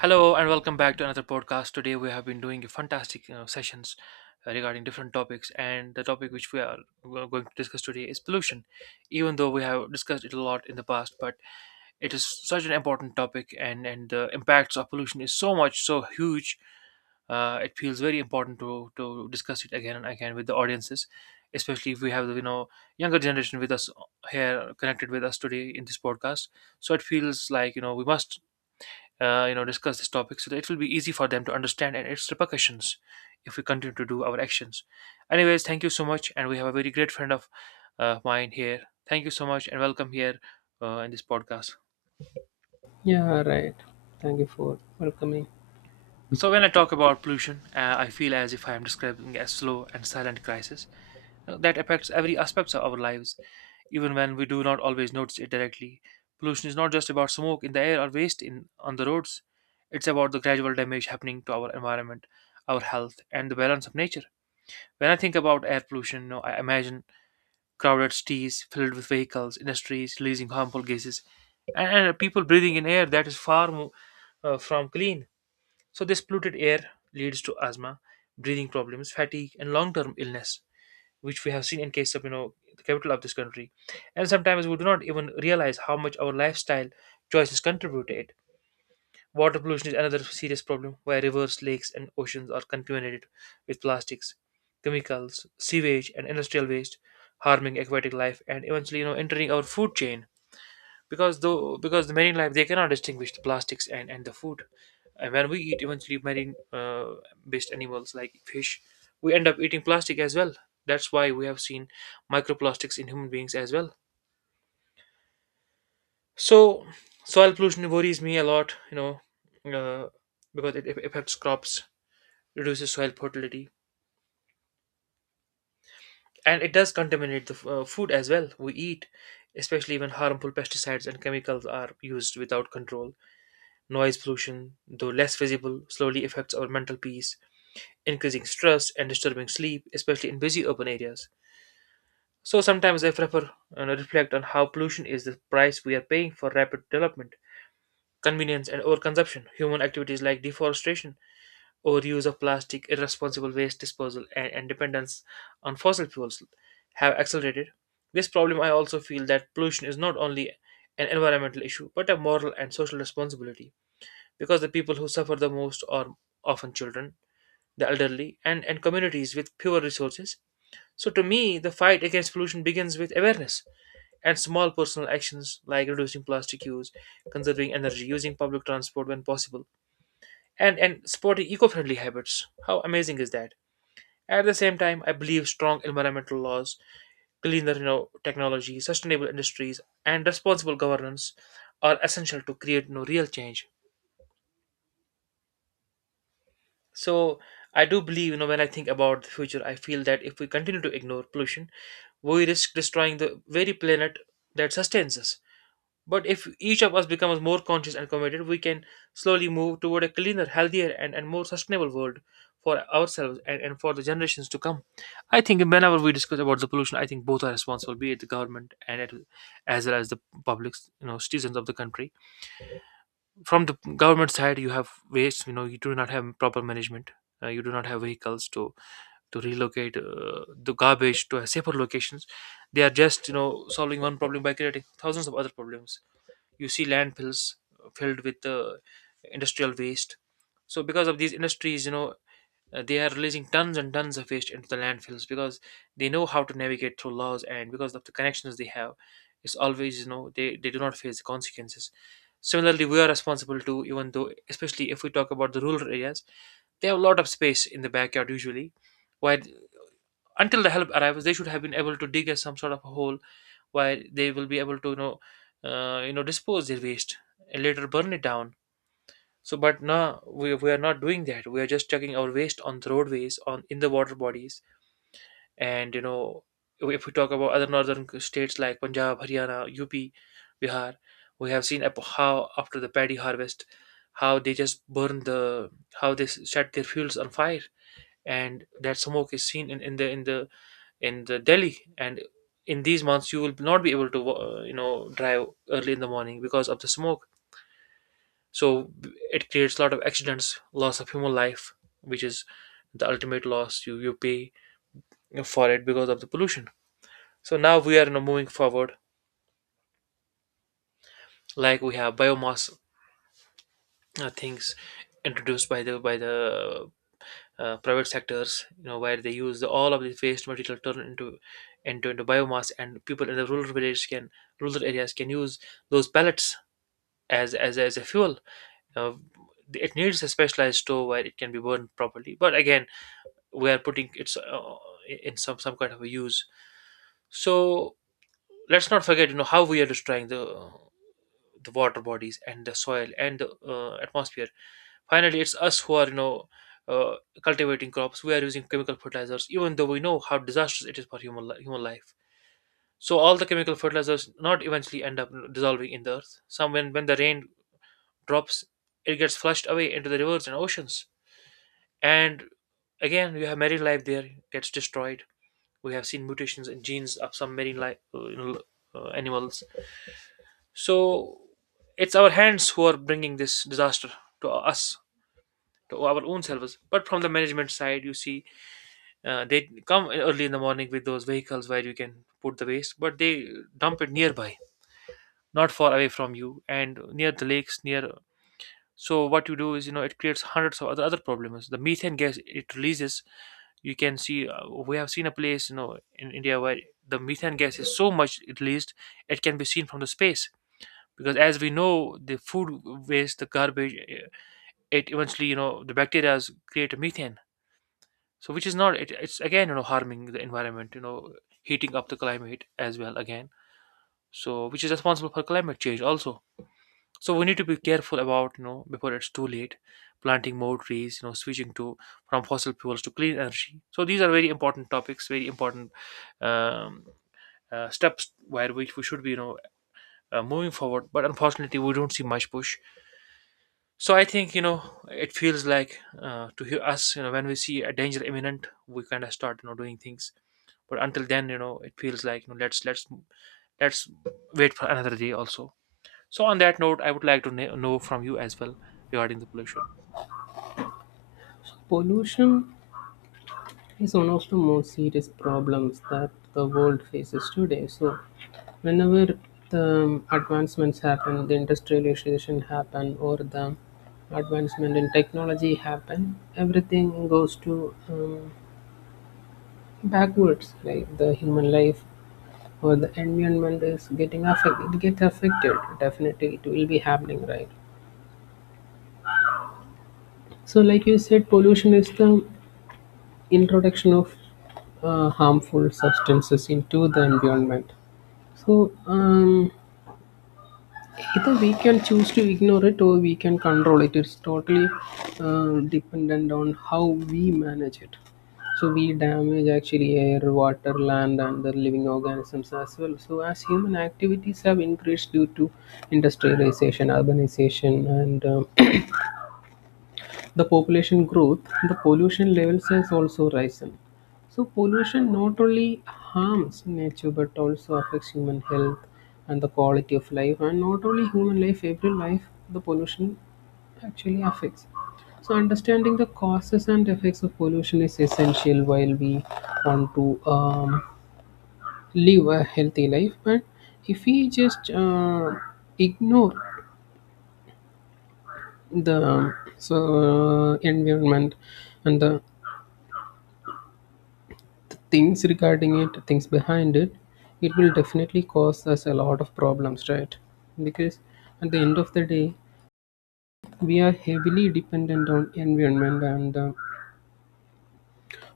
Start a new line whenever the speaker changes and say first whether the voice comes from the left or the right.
right: Hello and welcome back to another podcast. Today we have been doing fantastic, sessions regarding different topics, and the topic which we are going to discuss today is pollution. Even though we have discussed it a lot in the past, but it is such an important topic, and the impacts of pollution is so much, so huge. It feels very important to discuss it again and again with the audiences, especially if we have the, younger generation with us, here connected with us today in this podcast. So it feels like, we must, discuss this topic so that it will be easy for them to understand and its repercussions if we continue to do our actions. Anyways, thank you so much, and we have a very great friend of mine here. Thank you so much and welcome here, in this podcast.
left: Yeah, right. Thank you for welcoming.
right: So when I talk about pollution, I feel as if I am describing a slow and silent crisis that affects every aspect of our lives, even when we do not always notice it directly. Pollution is not just about smoke in the air or waste in on the roads. It's about the gradual damage happening to our environment, our health, and the balance of nature. When I think about air pollution, you know, I imagine crowded cities filled with vehicles, industries releasing harmful gases, and people breathing in air that is far more, from clean. So this polluted air leads to asthma, breathing problems, fatigue, and long-term illness, which we have seen in case of, you know, the capital of this country, and sometimes we do not even realize how much our lifestyle choices contribute to it. Water pollution is another serious problem, where rivers, lakes and oceans are contaminated with plastics, chemicals, sewage and industrial waste, harming aquatic life and eventually, you know, entering our food chain, because though because the marine life, they cannot distinguish the plastics and the food, and when we eat eventually marine, based animals like fish, we end up eating plastic as well. That's why we have seen microplastics in human beings as well. So soil pollution worries me a lot, you know, uh, because it affects crops, reduces soil fertility, and it does contaminate the food as well we eat, especially when harmful pesticides and chemicals are used without control. Noise pollution, though less visible, slowly affects our mental peace, increasing stress and disturbing sleep, especially in busy urban areas. So sometimes I prefer, you know, reflect on how pollution is the price we are paying for rapid development, convenience, and overconsumption. Human activities like deforestation, overuse of plastic, irresponsible waste disposal, and, dependence on fossil fuels have accelerated this problem. I also feel that pollution is not only an environmental issue but a moral and social responsibility, because the people who suffer the most are often children, the elderly, and, communities with fewer resources. So, to me, the fight against pollution begins with awareness and small personal actions like reducing plastic use, conserving energy, using public transport when possible, and, supporting eco friendly habits. How amazing is that? At the same time, I believe strong environmental laws, cleaner, you know, technology, sustainable industries, and responsible governance are essential to create no real change. So I do believe, you know, when I think about the future, I feel that if we continue to ignore pollution, we risk destroying the very planet that sustains us. But if each of us becomes more conscious and committed, we can slowly move toward a cleaner, healthier, and, more sustainable world for ourselves and, for the generations to come. I think whenever we discuss about the pollution, I think both are responsible, be it the government and it, as well as the public, you know, citizens of the country. From the government side, you have waste, you know, you do not have proper management, you do not have vehicles to relocate, the garbage to safer locations. They are just, you know, solving one problem by creating thousands of other problems. You see landfills filled with, industrial waste. So because of these industries, you know, they are releasing tons and tons of waste into the landfills, because they know how to navigate through laws, and because of the connections they have, it's always, you know, they do not face the consequences. Similarly, we are responsible too. Even though, especially if we talk about the rural areas, they have a lot of space in the backyard usually. While until the help arrives, they should have been able to dig us some sort of a hole where they will be able to, you know, dispose their waste and later burn it down. So, but now we are not doing that. We are just chucking our waste on the roadways, on in the water bodies, and, you know, if we talk about other northern states like Punjab, Haryana, UP, Bihar, we have seen how after the paddy harvest, how they just burn the, how they set their fuels on fire, and that smoke is seen in, in the Delhi. And in these months, you will not be able to, you know, drive early in the morning because of the smoke. So it creates a lot of accidents, loss of human life, which is the ultimate loss you pay for it because of the pollution. So now we are now moving forward. Like we have biomass, things introduced by the private sectors, you know, where they use the, all of the waste material turn into biomass, and people in the rural areas can use those pellets as a fuel. uh, it needs a specialized stove where it can be burned properly, but again, we are putting it, in some kind of a use. So let's not forget, you know, how we are destroying the water bodies and the soil and the, atmosphere. Finally, it's us who are, you know, uh, cultivating crops. We are using chemical fertilizers even though we know how disastrous it is for human life. So all the chemical fertilizers not eventually end up dissolving in the earth some when, the rain drops, it gets flushed away into the rivers and oceans, and again you have marine life there gets destroyed. We have seen mutations in genes of some marine life, animals. So it's our hands who are bringing this disaster to us, to our own selves. But from the management side, you see, they come early in the morning with those vehicles where you can put the waste, but they dump it nearby, not far away from you, and near the lakes, near. So what you do is, you know, it creates hundreds of other problems. The methane gas it releases, you can see, we have seen a place, you know, in India where the methane gas is so much released, it can be seen from the space, because as we know the food waste, the garbage, it eventually, you know, the bacteria create a methane. So which is not it, it's again, you know, harming the environment, you know, heating up the climate as well again. So which is responsible for climate change also. So we need to be careful about, you know, before it's too late, planting more trees, you know, switching to from fossil fuels to clean energy. So these are very important topics, very important, um, steps where which we should be, you know, moving forward, but unfortunately we don't see much push. So I think, you know, it feels like, to hear us, you know, when we see a danger imminent, we kind of start, you know, doing things, but until then, you know, it feels like, you know, let's wait for another day also. So on that note, I would like to know from you as well regarding the pollution.
left: Pollution is one of the most serious problems that the world faces today. So, whenever the advancements happen, the industrialization happen, or the advancement in technology happen, everything goes to backwards. Like the human life or the environment is getting affected. It gets affected. Definitely, it will be happening, right? So, like you said, pollution is the introduction of harmful substances into the environment. So um, Either we can choose to ignore it or we can control it. It's totally dependent on how we manage it. So we damage actually air, water, land, and the living organisms as well. So as human activities have increased due to industrialization, urbanization, and the population growth, the pollution levels has also risen. So pollution not only harms nature but also affects human health and the quality of life and not only human life, every life the pollution actually affects. So understanding the causes and effects of pollution is essential while we want to live a healthy life. But if we just ignore the environment and the things regarding it, things behind it, it will definitely cause us a lot of problems, right? Because at the end of the day we are heavily dependent on environment and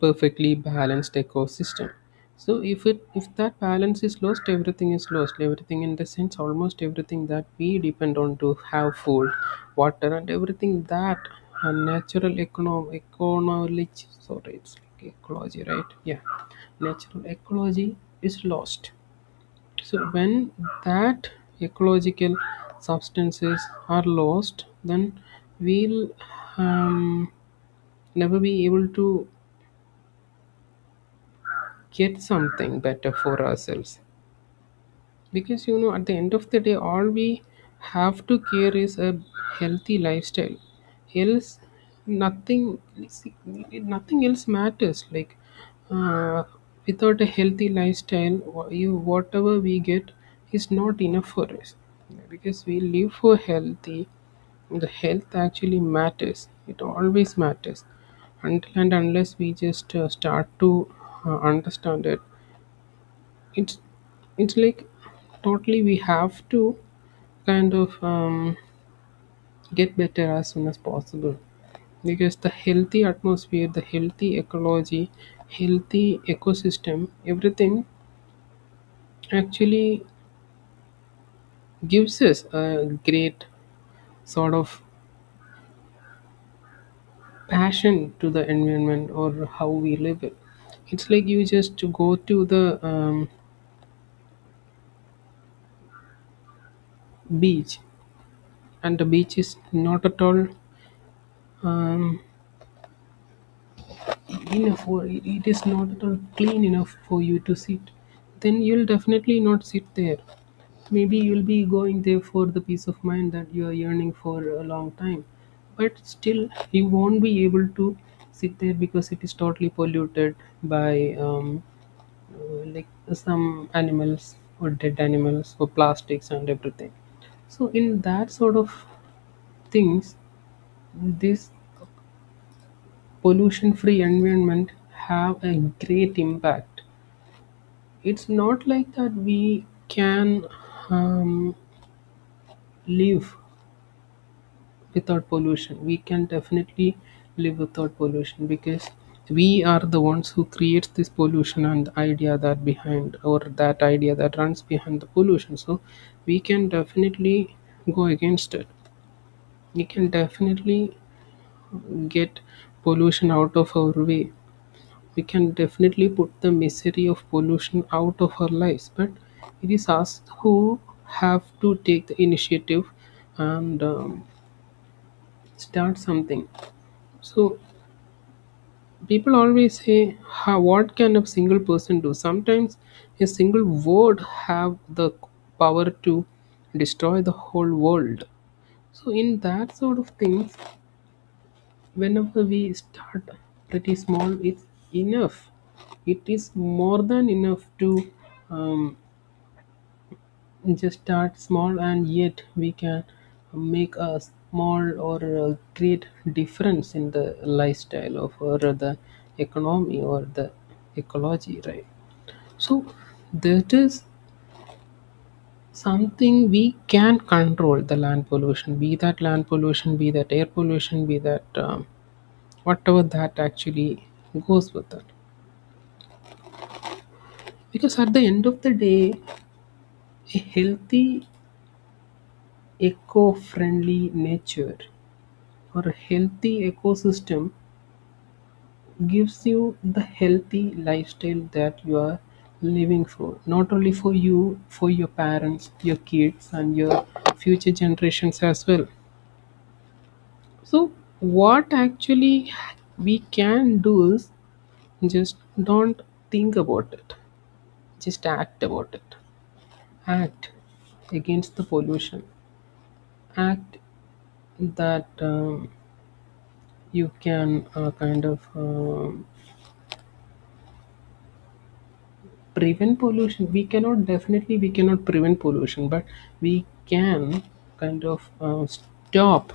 left: perfectly balanced ecosystem. So if that balance is lost. Everything in the sense, almost everything that we depend on to have food, water, and everything that a natural economic sorry, it's like ecology, right? Yeah, natural ecology is lost. So when that ecological substances are lost, then we'll um, never be able to get something better for ourselves, because you know at the end of the day all we have to care is a healthy lifestyle, else nothing, nothing else matters, like uh, without a healthy lifestyle you whatever we get is not enough for us because we live for healthy, the health actually matters, it always matters, until and unless we just start to understand it. It's it's like totally we have to kind of get better as soon as possible, because the healthy atmosphere, the healthy ecology, healthy ecosystem, everything actually gives us a great sort of passion to the environment, or how we live it. It's like you just go to the beach and the beach is not at all um, enough, or it is not at all clean enough for you to sit, then you'll definitely not sit there. Maybe you'll be going there for the peace of mind that you are yearning for a long time, but still you won't be able to sit there because it is totally polluted by like some animals or dead animals or plastics and everything. So in that sort of things, this pollution-free environment have a great impact. It's not like that we can um, live without pollution. We can definitely live without pollution because we are the ones who creates this pollution and the idea that behind, or that idea that runs behind the pollution. So we can definitely go against it. We can definitely get pollution out of our way, we can definitely put the misery of pollution out of our lives, but it is us who have to take the initiative and start something. So people always say how, what can a single person do. Sometimes a single word have the power to destroy the whole world. So in that sort of things, whenever we start pretty small, it's enough. It is more than enough to um, just start small, and yet we can make a small or a great difference in the lifestyle of, or the economy, or the ecology, right? So that is something we can control, the land pollution, be that land pollution, be that air pollution, be that whatever that actually goes with that. Because at the end of the day, a healthy, eco friendly nature or a healthy ecosystem gives you the healthy lifestyle that you are living for. Not only for you, for your parents, your kids, and your future generations as well. So, what actually we can do is just don't think about it, just act about it. Act against the pollution, act that you can kind of prevent pollution, we cannot, definitely we cannot prevent pollution, but we can kind of stop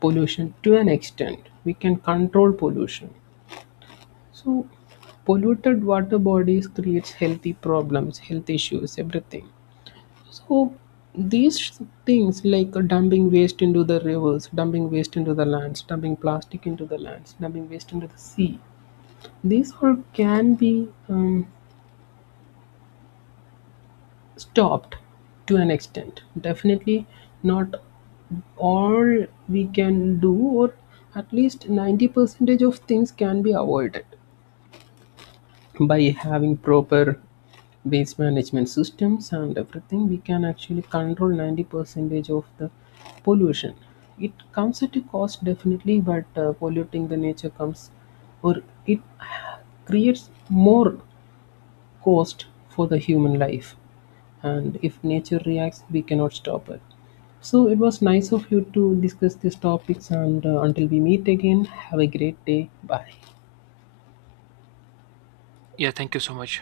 left: pollution to an extent, we can control pollution. So polluted water bodies creates healthy problems, health issues, everything. So these things like dumping waste into the rivers, dumping waste into the lands, dumping plastic into the lands, dumping waste into the sea, these all can be stopped to an extent. Definitely not all we can do, or at least 90 percentage of things can be avoided by having proper waste management systems and everything. We can actually control 90 percentage of the pollution. It comes at a cost, definitely, but polluting the nature comes, or it creates more cost for the human life. And if nature reacts, we cannot stop it. So it was nice of you to discuss these topics. And until we meet again, have a great day. Bye.
right: Yeah, thank you so much.